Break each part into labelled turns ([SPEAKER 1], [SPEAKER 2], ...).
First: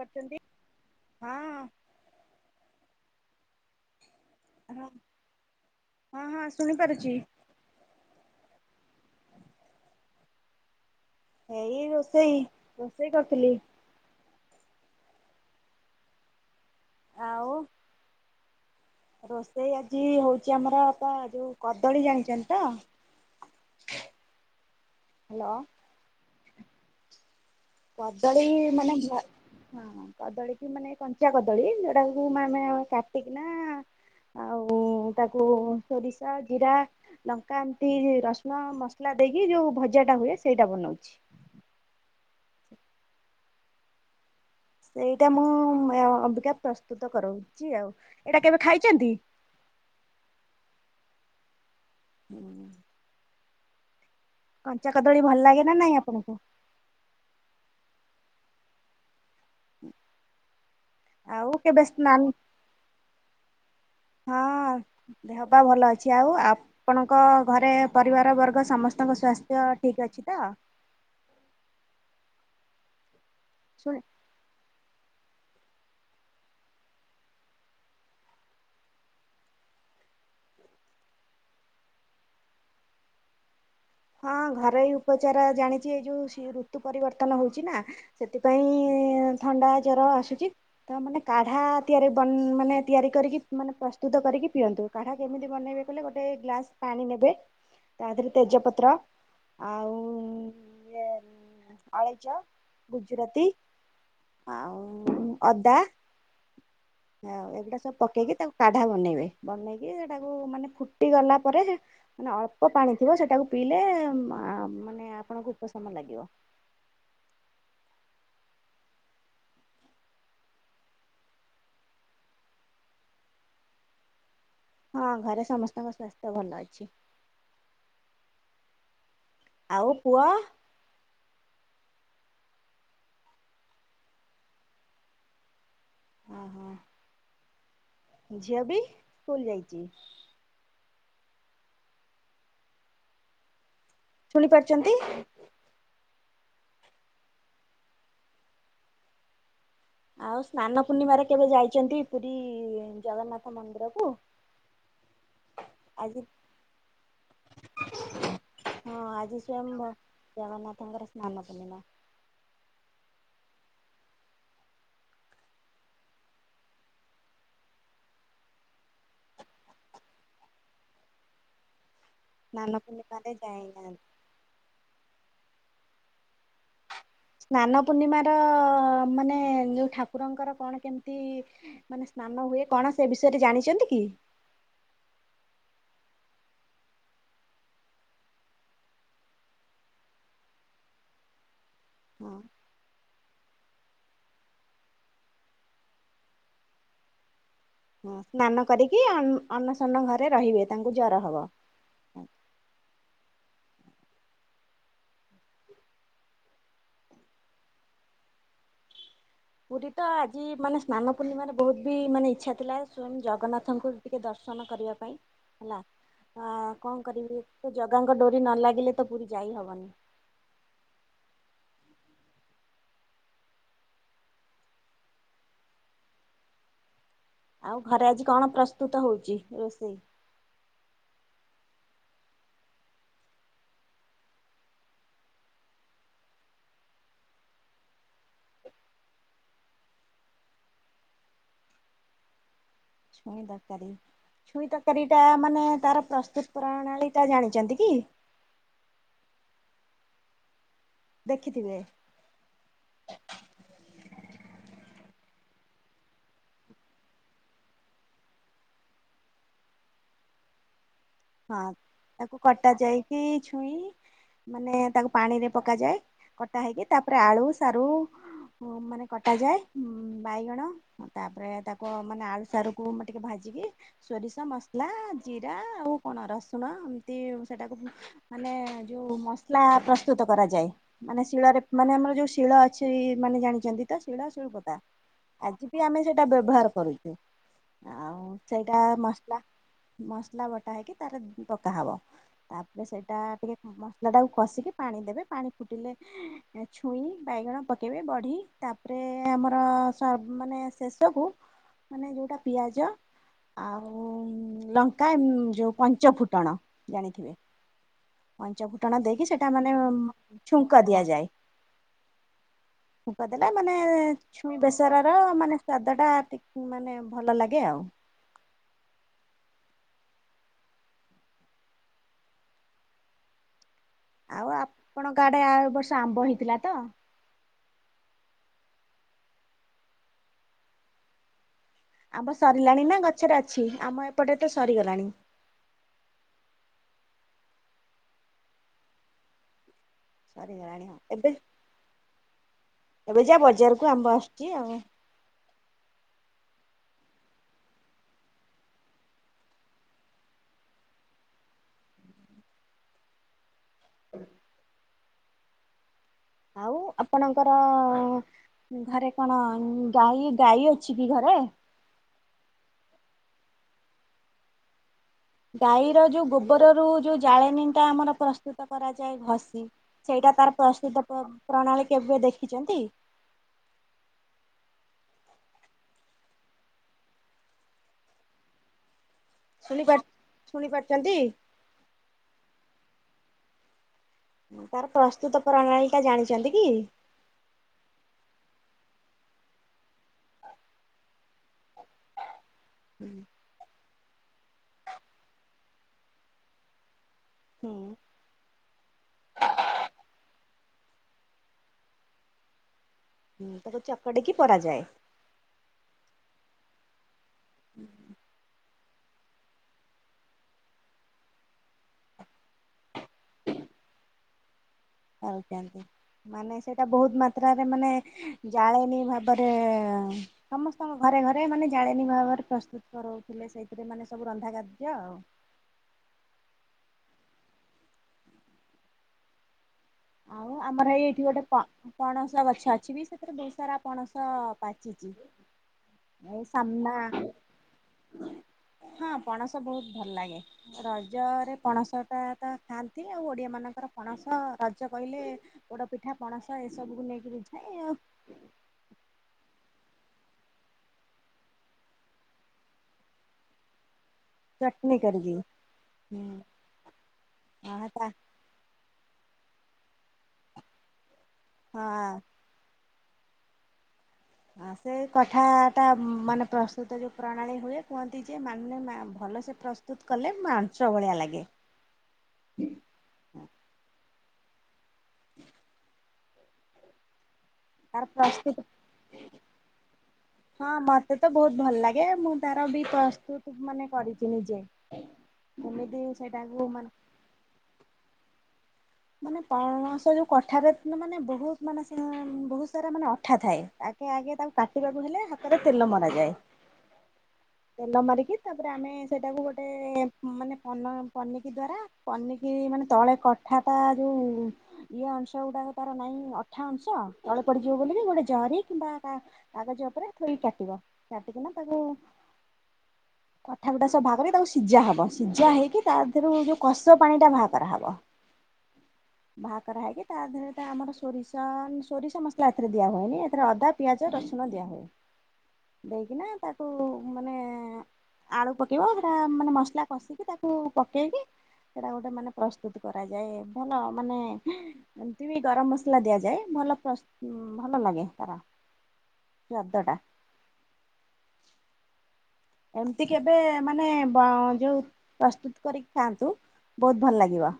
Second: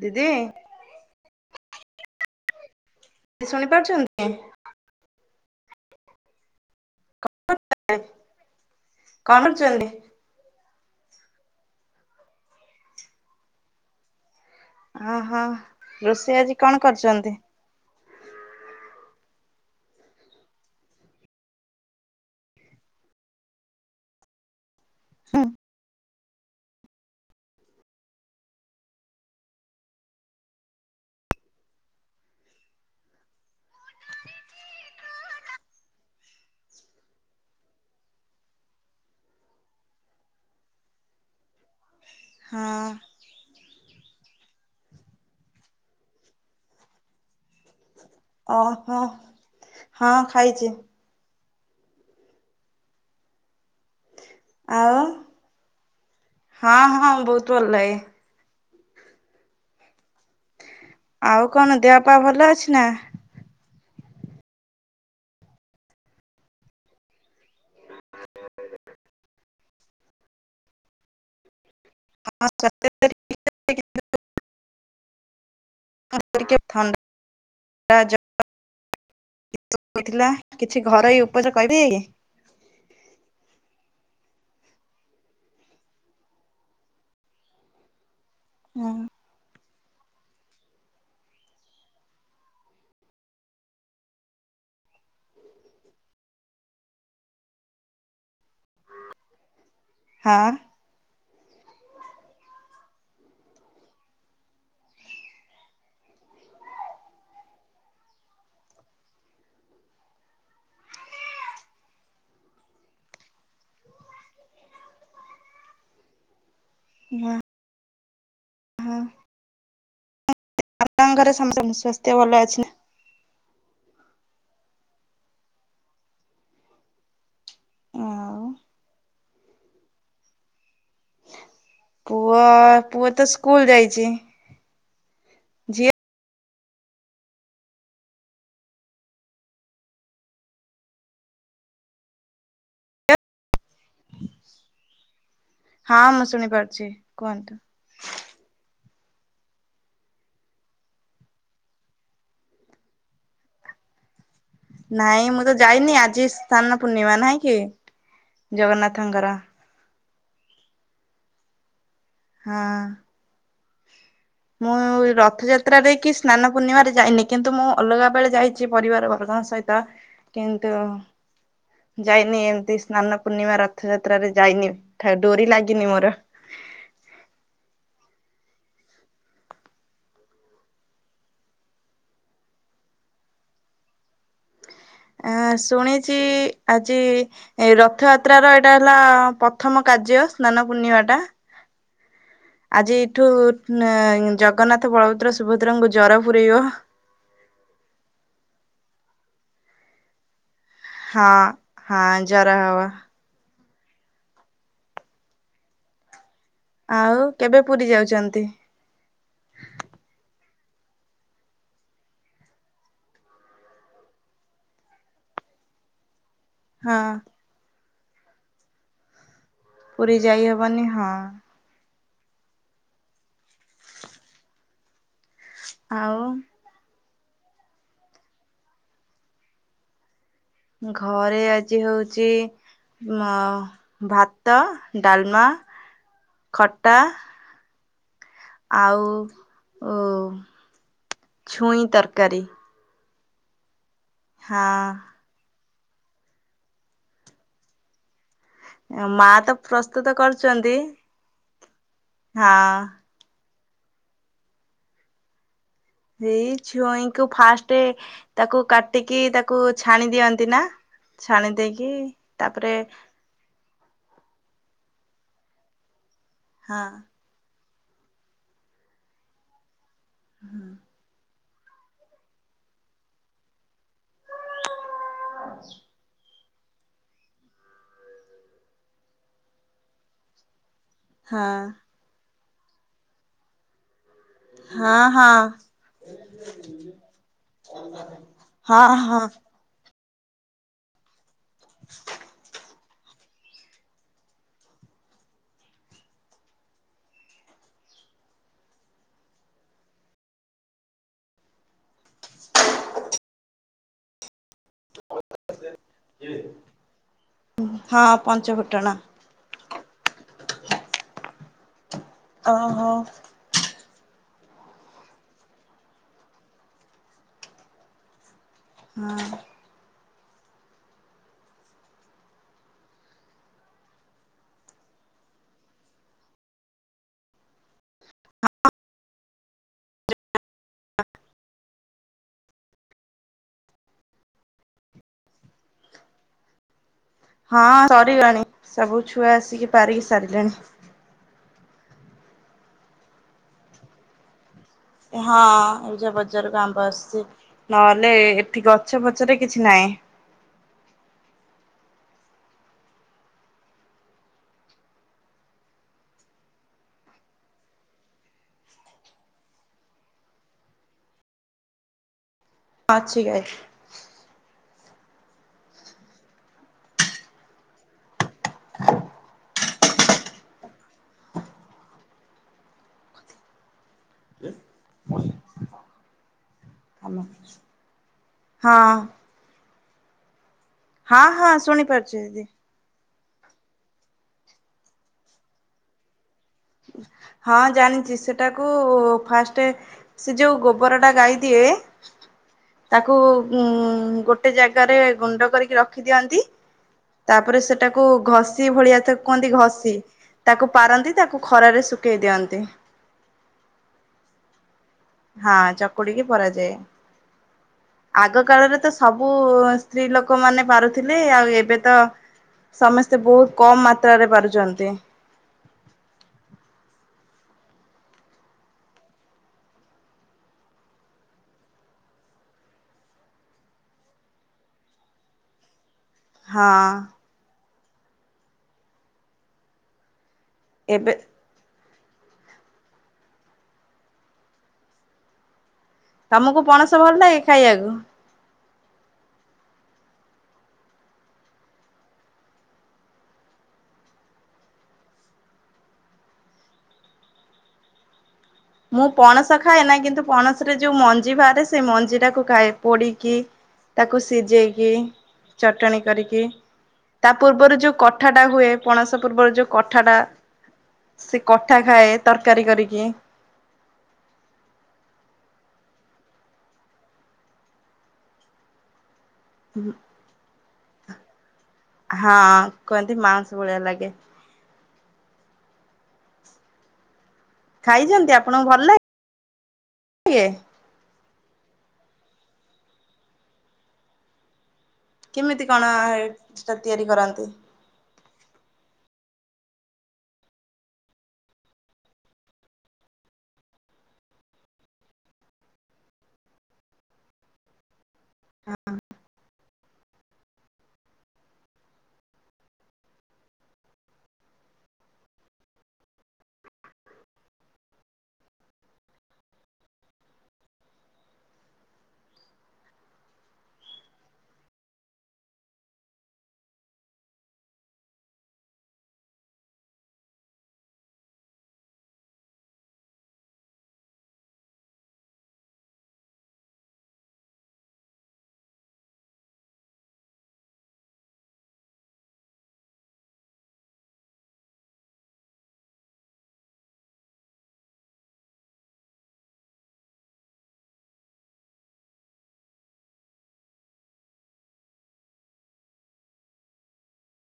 [SPEAKER 1] ଦିଦି
[SPEAKER 2] ହଁ।
[SPEAKER 1] ଶୁଣି ପାରୁଚନ୍ତି?
[SPEAKER 2] ହଁ ହଁ ଶୁଣିପାରୁଚି।
[SPEAKER 1] କଁ ଡୁ ଚୁଏନ୍ତି?
[SPEAKER 2] ଏଇ ରୋଷେଇ ରୋଷେଇ କରୁଥିଲି।
[SPEAKER 1] ଅ ହଁ ରୋଷେଇ ଆଜି କଣ କରିଛନ୍ତି?
[SPEAKER 2] ଆଉ ରୋଷେଇ ଆଜି ହୋଉଚି ଆମର ପା ଯୋଉ କଦଳୀ ଜାଣିଚନ୍ତି ତ? ହ୍ୟାଲୋ। କଦଳୀ ମାନେ ଭା ହଁ କଦଳୀ କି ମାନେ କଞ୍ଚା କଦଳୀ ଯୋଉଟାକୁ ଆମେ କାଟିକିନା ଆଉ ତାକୁ ଶୋରିଷ, ଜିରା, ଲଙ୍କା ଏମିତି ରସୁଣ ମସଲା ଦେଇକି ଯୋଉ ଭଜା ଟା ହୁଏ ସେଇଟା ବନାଉଛି।
[SPEAKER 1] ହଁ।
[SPEAKER 2] ସେଇଟା ମୁଁ ଅବିକା ପ୍ରସ୍ତୁତ କରଉଚି ଆଉ। ଏଇଟା
[SPEAKER 1] ଓ
[SPEAKER 2] କେବେ
[SPEAKER 1] ହୋ
[SPEAKER 2] ଖାଇଛନ୍ତି?
[SPEAKER 1] ହଁ ଖାଇଚି।
[SPEAKER 2] ହୁଁ
[SPEAKER 1] ଆଉ
[SPEAKER 2] ଭଲ ଲାଗେ ନା ନାଇଁ ଆପଣଙ୍କୁ?
[SPEAKER 1] ହଁ ହଁ ବହୁତ୍ ଭଲ ଲାଗେ। ଆଉ କଣ
[SPEAKER 2] କେବେ
[SPEAKER 1] ଦେହପା
[SPEAKER 2] ସ୍ନାନ
[SPEAKER 1] ଭଲ ଅଛି ନା?
[SPEAKER 2] ହଁ ଦେହ ପା ଭଲ ଅଛି ଆଉ ଆପଣଙ୍କ ଘରେ? ପରିବାର ବର୍ଗ ସମସ୍ତଙ୍କ ସ୍ୱାସ୍ଥ୍ୟ ଠିକ୍ ଅଛି ତ?
[SPEAKER 1] [unintelligible]
[SPEAKER 2] ଶୁଣେ।
[SPEAKER 1] [unintelligible] ଥଣ୍ଡା ଜର। [unintelligible] ଥିଲା କିଛି ଘରୋଇ ଉପଚାର କହିବି।
[SPEAKER 2] ହଁ ଘରୋଇ ଉପଚାର ଜାଣିଚି ଏଇ ଯୋଉ ଋତୁ ପରିବର୍ତ୍ତନ ହଉଚି ନା।
[SPEAKER 1] ହଁ
[SPEAKER 2] ସେଥିପାଇଁ ଥଣ୍ଡା ର ଆସୁଚି ତ ମାନେ କାଢା ତିଆରି ମାନେ ତିଆରି କରିକି ମାନେ ପ୍ରସ୍ତୁତ କରିକି ପିଅନ୍ତୁ। କାଢା କେମିତି ବନେଇବେ କହିଲେ ଗୋଟେ ଗ୍ଲାସ ପାଣି ନେବେ ତା ଦେହରେ ତେଜ ର ଆଉ
[SPEAKER 1] ହଁ
[SPEAKER 2] ଅଳେଇଚ, ଗୁଜୁରାତି। ଆଉ ଅଦା
[SPEAKER 1] [unintelligible]
[SPEAKER 2] ଆଉ ଏଗୁଡା଼ ସବୁ ପକେଇକି ତାକୁ କାଢା ବନେଇବେ ବନେଇକି ତାକୁ ମାନେ ଫୁଟି ଗଲା ପରେ ମାନେ ଅଳ୍ପ ପାଣି ଥିବ ସେଟାକୁ ପିଇଲେ ଆ ମାନେ ଆପଣଙ୍କୁ ଉପଶମ ଲାଗିବ।
[SPEAKER 1] ହୁଁ। ହୁଁ [unintelligible] ସ୍ୱାସ୍ଥ୍ୟ ଭଲ ଅଛି ନା?
[SPEAKER 2] ହଁ ଘରେ ସମସ୍ତଙ୍କ ସ୍ୱାସ୍ଥ୍ୟ ଭଲ ଅଛି।
[SPEAKER 1] ଆଉ
[SPEAKER 2] ଆଉ ପୁଅ
[SPEAKER 1] ପୁଅ ପୁଅ ତ ସ୍କୁଲ୍ ଯାଇଚି।
[SPEAKER 2] ଓ ହୋ। ଝିଅ ବି ସ୍କୁଲ୍ ଯାଇଚି। ଶୁଣି ପାରୁଚନ୍ତି।
[SPEAKER 1] ହଁ ମୁଁ ଶୁଣି ପାରୁଚି କୁହନ୍ତୁ।
[SPEAKER 2] ଆଉ ସ୍ନାନ ପୂର୍ଣ୍ଣିମାରେ କେବେ ଯାଇଚନ୍ତି ପୁରୀ ଜଗନ୍ନାଥ ମନ୍ଦିର କୁ?
[SPEAKER 1] ନାଇଁ ମୁଁ ତ ଯାଇନି ଆଜି ସ୍ଥାନ ପୂର୍ଣ୍ଣିମା ନାଇଁ କି?
[SPEAKER 2] ହଁ
[SPEAKER 1] ଜଗନ୍ନାଥଙ୍କର।
[SPEAKER 2] ଆଜି ସ୍ଵୟଂ ଜଗନ୍ନାଥଙ୍କର ସ୍ନାନ ପୂର୍ଣ୍ଣିମା।
[SPEAKER 1] ହଁ। ମୁଁ ରଥଯାତ୍ରାରେ କି ସ୍ନାନ ପୂର୍ଣ୍ଣିମାରେ ଯାଇନି କିନ୍ତୁ ମୁଁ ଅଲଗା ବେଳେ ଯାଇଚି ପରିବାର ବର୍ଗ ଙ୍କ ସହିତ କିନ୍ତୁ ଯାଇନି ଏମିତି ସ୍ନାନ
[SPEAKER 2] ପୂର୍ଣ୍ଣିମାରେ
[SPEAKER 1] ପୂର୍ଣ୍ଣିମା
[SPEAKER 2] ଯାଇନାହାନ୍ତି।
[SPEAKER 1] ରଥଯାତ୍ରାରେ ଯାଇନି ଠା ଡୋରି ଲାଗିନି ମୋର। [inaudible]
[SPEAKER 2] ସ୍ନାନ ପୂର୍ଣ୍ଣିମା ର ମାନେ ଯୋଉ ଠାକୁରଙ୍କର କଣ କେମିତି ମାନେ ସ୍ନା ହୁଏ କଣ ସେ ବିଷୟରେ ଜାଣିଚନ୍ତି କି?
[SPEAKER 1] [inaudible] ଆ ଶୁଣିଚି ଆଜି ଏ ରଥଯାତ୍ରାର ଏଇଟା ହେଲା ପ୍ରଥମ କା କାର୍ଯ୍ୟ ସ୍ନାନ ପୂର୍ଣ୍ଣିମା ଟା।
[SPEAKER 2] ହଁ
[SPEAKER 1] ଆଜି ଏଇଠୁ-ଜଗନ୍ନାଥ, ବଳଭଦ୍ର, ସୁଭଦ୍ରାଙ୍କୁ ଜର ପୂୁରଇବ। ଏ
[SPEAKER 2] ହଁ ସ୍ନାନ କରିକି, ଅ-ଅନ୍ନସନ୍ନ ଘରେ ରହିବେ। ତାଙ୍କୁ ଜର
[SPEAKER 1] ହଁ,
[SPEAKER 2] ହବ।
[SPEAKER 1] ହଁ। ଜର ହବ। ଆଉ କେବେ ପୁରୀ ଯାଉଛନ୍ତି?
[SPEAKER 2] ପୁରୀ ତ ଆଜି ମାନେ, ସ୍ନାନ ପୂର୍ଣ୍ଣିମାରେ ବହୁତ ବି ମାନେ ଇଚ୍ଛା ଥିଲା। ସ୍ଵୟଂ ଜଗନ୍ନାଥଙ୍କୁ ଟିକେ ଦର୍ଶ ସନ, କରିବା ପାଇଁ ହେଲା। କଣ,
[SPEAKER 1] ହଁ
[SPEAKER 2] କରିବି ଜଗାଙ୍କ ଡୋରି ନ ଲାଗିଲେ ତ ପୁରୀ ଯାଇ ହବନି।
[SPEAKER 1] ପୁରୀ ଯାଇ ହବନି। ହଁ। ଆଉ।
[SPEAKER 2] ଆଉ ଘରେ ଆଜି କଣ, ପ୍ରସ୍ତୁତ ହଉଛି ରୋଷେଇ?
[SPEAKER 1] ଘରେ ଆଜି ହଉଛି ମା-ଭାତ, ଡାଲମା, ଖଟା ଆଉ, ଉ ଛୁଇଁ ତରକାରୀ।
[SPEAKER 2] ଛୁଇଁ ତରକାରୀ। ଛୁଇଁ ତରକାରୀ,
[SPEAKER 1] ହଁ
[SPEAKER 2] ଟା ମାନେ ତାର ପ୍ରସ୍ତୁତ ପ୍ରଣାଳୀଟା, ଜାଣିଛନ୍ତି କି?
[SPEAKER 1] ମା ତ ପ୍ରସ୍ତୁତ କରୁଛନ୍ତି।
[SPEAKER 2] ଦେଖିଥିବେ?
[SPEAKER 1] ହଁ ଏଇ ଛୁଇଁଙ୍କୁ, ଫାଷ୍ଟ ତାକୁ କାଟିକି, ତାକୁ ଛାଣି ଦିଅନ୍ତି ନା? ଛାଣି
[SPEAKER 2] ହଁ,
[SPEAKER 1] ଦେଇକି
[SPEAKER 2] ତାକୁ କଟା
[SPEAKER 1] ତାପରେ
[SPEAKER 2] ଯାଇକି ଛୁଇଁ ମାନେ ତାକୁ ପାଣିରେ ପକାଯାଏ। କଟା ହେଇକି,
[SPEAKER 1] ହଁ
[SPEAKER 2] ତାପରେ ଆଳୁ ସାରୁ, ମାନେ କଟାଯାଏ, ବାଇଗଣ ତା ତାପରେ, ତାକୁ ମାନେ ଆଳୁ ସାରକୁ ଟିକେ ଭାଜିକି, ସୋରିଷ ମସଲା ଜିରା ଆଉ କଣ ରସୁଣ, ଏମତି ସେଟାକୁ ମାନେ, ଯୋଉ ମସଲା ପ୍ରସ୍ତୁତ କରାଯାଏ। ମାନେ
[SPEAKER 1] ହଁ
[SPEAKER 2] ଶିଳରେ, ମାନେ ଆମର ଯୋଉ ଶିଳ ଅଛି। ମାନେ ଜାଣିଛନ୍ତି। ଶିଳ, ଶିଳୁପତା
[SPEAKER 1] ହଁ ହଁ
[SPEAKER 2] ଆଜି ବି ଆମେ ସେଇଟା ବ୍ୟବହାର କରୁଛୁ। ଆଉ ସେଇଟା
[SPEAKER 1] ହଁ ହଁ ହଁ
[SPEAKER 2] ମସଲା, ମସଲା ବଟା ହେଇକି, ତାର ପକା ହବ। ତାପରେ ସେଇଟା ଟିକେ, ମସଲା ଟାକୁ କସିକି ପାଣି ଦେବେ, ପାଣି ଫୁଟିଲେ ଛୁଇଁ, ବାଇ ବାଇଗଣ ପକେଇବେ, ବଢି ତାପରେ ଆମର ସବ-ମାନେ ଶେଷକୁ ମାନେ ଯୋଉଟା ପିଆଜ, ଆଉ ଲଙ୍କା ଏମ୍-ଯୋଉ ପଞ୍ଚ ଫୁଟଣ, ଜାଣିଥିବେ?
[SPEAKER 1] ହଁ
[SPEAKER 2] ପଞ୍ଚ
[SPEAKER 1] ପଞ୍ଚଫୁଟଣ।
[SPEAKER 2] ଫୁଟଣ ଦେଇକି ସେଟା ମାନେ ଛୁଙ୍କ ଦିଆଯାଏ।
[SPEAKER 1] ଓହୋ।
[SPEAKER 2] ଛୁଙ୍କ ଦେଲେ ମାନେ ଛୁଇଁ ବେସରର ମାନେ ସ୍ଵାଦ ଟା ଟିକେ, ମାନେ ଭଲ ଲାଗେ ଆଉ।
[SPEAKER 1] ହଁ।
[SPEAKER 2] ଆଉ, ଆପଣଙ୍କ ଗାଡେ ଏ ବର୍ଷ ଆମ୍ବ ହେଇଥିଲା ତ?
[SPEAKER 1] [unintelligible] [inaudible]
[SPEAKER 2] ଆମ୍ଭ ସରିଲାଣି ନା, ଗଛରେ ଅଛି? ଆମ ଏପଟେ ତ ସରିଗଲାଣି।
[SPEAKER 1] ହଁ ସରିଲାଣି। ସବୁ ଛୁଆ ଆସିକି ପାରିକି ସାରିଲେଣି।
[SPEAKER 2] ସରିଗଲାଣି ହଁ ଏବେ ଏବେ ଯା ବଜାରକୁ, ଆମ୍ବ ଆସୁଛି ଆଉ।
[SPEAKER 1] ହଁ ଏବେ ଯା ବଜାରକୁ ଆମ୍ବ ଆସଛି। ନହେଲେ ଏଠି ଗଛ ଫଛରେ କିଛି ନାହିଁ। [inaudible]
[SPEAKER 2] ଆଉ ଆପଣଙ୍କର ଘରେ କଣ ଗାଈ, ଗାଈ ଅଛି କି ଘରେ?
[SPEAKER 1] ଅଛି ଗାଈ।
[SPEAKER 2] ଗାଈର ଯୋଉ ଗୋବରରୁ, ଯୋଉ ଜାଳେଣୀ ଟା ଆମର ପ୍ରସ୍ତୁତ କରାଯାଏ, ଘଷି। ସେଇଟା ତାର ପ୍ରସ୍ତୁଦ୍ଧ, ପ-ପ୍ରଣାଳୀ କେବେ ଦେଖିଛନ୍ତି?
[SPEAKER 1] [inaudible] ହଁ।
[SPEAKER 2] ଶୁଣି ପାରୁଛୁ?
[SPEAKER 1] ହଁ ହଁ ଶୁଣି ପାରୁଛି ଦିଦି।
[SPEAKER 2] ତାର ପ୍ରସ୍ତୁତ ପ୍ରଣାଳି ଟା ଜାଣିଛନ୍ତି। କି?
[SPEAKER 1] ହଁ ଜାଣିଛି ସେଟାକୁ ଫାଷ୍ଟ ସେ ଯୋଉ ଗୋବର ଟା ଗାଇ। ଦିଏ ତାକୁ ଉଁ। ଗୋଟେ ଜାଗାରେ ଗୁଣ୍ଡ କରିକି ରଖିଦିଅନ୍ତି। ତାପରେ
[SPEAKER 2] ହୁଁ
[SPEAKER 1] ସେଟାକୁ ଘଷି ଭଳିଆ ତାକୁ କୁହନ୍ତି ଘଷି ତାକୁ ପାରନ୍ତି ତାକୁ। ଖରାରେ ଶୁଖେଇ ଦିଅନ୍ତି।
[SPEAKER 2] ହୁଁ ତାକୁ ଚକଡିକି ପରା ଜାଏ।
[SPEAKER 1] ହଁ ଚକୁଡିକି ପାରା ଯାଏ ଆଗ କାଳରେ ତ। ସବୁ ସ୍ତ୍ରୀ ଲୋକ ମାନେ ପାରୁଥିଲେ ଆଉ ଏବେ ତ। ସମସ୍ତେ ବହୁତ କମ୍ ମାତ୍ରରେ ପାରୁଚନ
[SPEAKER 2] ଆଉ କେଏତି ମାନେ ସେଇଟା ବହୁତ ମା ତ୍ରା ରେ ମାନେ ଜାଳେନୀ ଭାବରେ ସମସ୍ତଙ୍କ ଘରେ ଘରେ ମାନେ ଜାଳେନୀ ଭାବ ପ୍ରସ୍ତୁତ କରଉଥିଲେ ସେଇଥିରେ ମାନେ ସବୁ ରନ୍ଧା ଖାଦ୍ୟ ଆଉ।
[SPEAKER 1] ହଁ।
[SPEAKER 2] ଆଉ ଆମର ହେଇ
[SPEAKER 1] ଏବେ
[SPEAKER 2] ଏଇଠି ଗୋଟେ ପ ପଣସ ଗଛ ଅଛି ବି ସେଥିରେ ବହୁତ ସାରା ପଣସ ପାଚିଚି।
[SPEAKER 1] ତମକୁ ପଣସ ଭଲ ଲାଗେ ଖାଇଆକୁ।
[SPEAKER 2] ହଁ ପଣସ ବହୁତ ଭଲ ଲାଗେ ରଜରେ ପଣସ ଟା ତ ଖାଆନ୍ତି ଆଉ ଓଡିଆ ମାନ ଙ୍କର ପଣସ ରଜ କହିଲେ ପୋଡ ପିଠା ପଣସ ଏସବୁକୁ ନେଇକି ବୁଝାଏ ଆଉ।
[SPEAKER 1] ମୁଁ ପଣସ ଖାଏ ନା କିନ୍ତୁ ପଣସରେ ଯୋଉ ମଞ୍ଜି ବାହାରେ ସେଇ ମଞ୍ଜି ଟାକୁ ଖାଏ ପୋଡିକି। ତାକୁ ସିଯେଇକି
[SPEAKER 2] ଚଟଣି କରିକି।
[SPEAKER 1] ଚଟଣି
[SPEAKER 2] ହୁଁ
[SPEAKER 1] କରିକି ତା ପୂର୍ବରୁ
[SPEAKER 2] ହଁ
[SPEAKER 1] ଯୋଉ
[SPEAKER 2] ତା
[SPEAKER 1] କଠାଟା ହୁଏ। ପଣସ ପୂର୍ବରୁ ଯୋଉ କଠା ଟା ସେ କଠା
[SPEAKER 2] ହଁ
[SPEAKER 1] ଖାଏ ତରକାରୀ କରିକି।
[SPEAKER 2] ହଁ ସେ କଠା ଟା ମାନେ ପ୍ରସ୍ତୁତ ଯୋଉ ପ୍ରଣାଳୀ ହୁଏ କୁହନ୍ତି ଯେ ମାନେ ମା ଭଲ। ସେ ପ୍ରସ୍ତୁତ କଲେ ମାଂସ ଭଳିଆ ଲାଗେ।
[SPEAKER 1] ହଁ କୁହନ୍ତି ମାଉଁସ ଭଳିଆ ଲାଗେ।
[SPEAKER 2] ତାର
[SPEAKER 1] ଖାଇଛନ୍ତି
[SPEAKER 2] ପ୍ରସ୍ତୁତ
[SPEAKER 1] ଆପଣଙ୍କୁ ଭଲ ଲାଗ।
[SPEAKER 2] ହଁ ମତେ ତ ବହୁତ ଭଲ ଲାଗେ ମୁଁ ତାର ବି ପ୍ରସ୍ତୁତ ମାନେ କରିଛି ନିଜେ।
[SPEAKER 1] କେମିତି କଣ
[SPEAKER 2] ଏମିତି
[SPEAKER 1] ହେ
[SPEAKER 2] ସେଇଟାକୁ
[SPEAKER 1] ସେଟା
[SPEAKER 2] ମାନେ
[SPEAKER 1] ତିଆରି କରନ୍ତି।
[SPEAKER 2] ମାନେ ପଣସ ଯୋଉ କଠାରେ ମାନେ ବହୁତ ମାନେ ସେ ମ ବହୁତ ସାରା ମାନେ ଅଠା ଥାଏ ଆଗେ। ଆଗେ ତାକୁ କାଟିବାକୁ ହେଲେ ହାତରେ ତେଲ ମରା ଯାଏ। ତେଲ ମାରିକି। କି ତାପରେ ଆମେ ସେଟାକୁ ଗୋଟେ ମାନେ ପନ ପନିକି ଦ୍ଵାରା ପନିକି ମାନେ ତଳେ କଠା। ଯୋଉ ଇଏ ଅଂଶ ଗୁଡାକ ତାର ନାଇଁ ଅଠା ଅଂଶ ତଳେ ପଡିଯିବ ବୋଲିିକି ଗୋଟେ। ଜରି କିମ୍ବା କା କାଗଜ ଉପରେ ଥୋଇ କାଟିବ କାଟିକିନା ତାକୁ। କଠା ଗୁଡ଼ା ସବୁ ଭା କରି ତାକୁ ସିଜା ହବ। ସିଝା ହେଇକି ତା ଧିଅରୁ ଯୋଉ କଷ ପାଣି ଟା ଭା କରା ହବ। ଭା କରା ହେଇକି ତା ଦେହରେ ତ ଆମର ସୋରିଷ ସୋରିଷ ମସଲା ଏଥିରେ ଦିଆ ହୁଏନି ଏଥିରେ ଅଦା ପିଆଜ ର ସୁଣ ଦିଆହୁଏ ଦେଇକିନା ତାକୁ ମାନେ। ଆଳୁ ପକେଇବ ସେଟା ମାନେ ମସଲା କଷିକି ତାକୁ ପକେଇକି। ସେଇଟା ଗୋଟେ ମାନେ ପ୍ରସ୍ତୁତ କରାଯାଏ। ଭଲ ମାନେ ଏମତି ବି ଗରମ ମସଲା ଦିଆଯାଏ ଭଲ ପ୍ରସ୍ ଭଲ ଲାଗେ ତାର। ସ୍ଵାଦ ଟା। ଏମିତି କେବେ ମାନେ ବ ଯୋଉ ପ୍ରସ୍ତୁତ କରିକି ଖାଆନ୍ତୁ। ବହୁତ ଭଲ ଲାଗିବ।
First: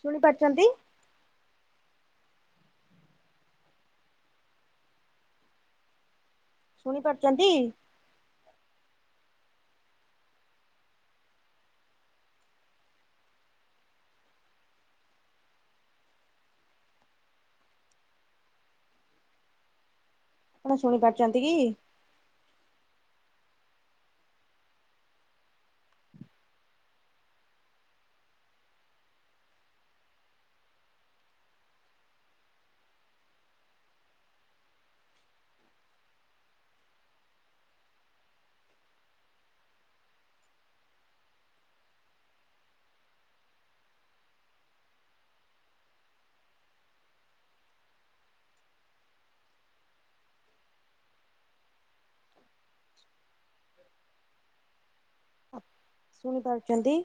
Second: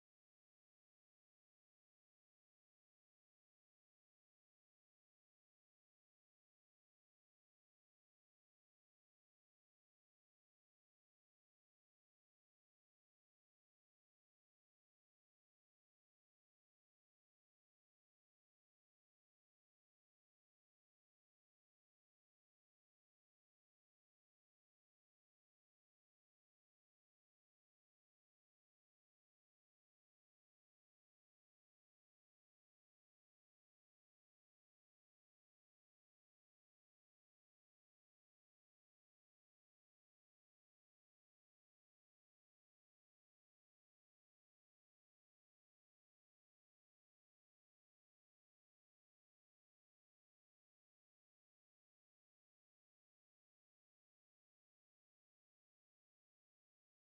[SPEAKER 2] ଶୁଣିପାରୁିଚନ୍ତି। ଶୁଣି ପାରୁଛନ୍ତି! ଆପଣ ଶୁଣିପାରୁଛନ୍ତି କି? ଶୁଣିପାରୁଚନ୍ତି!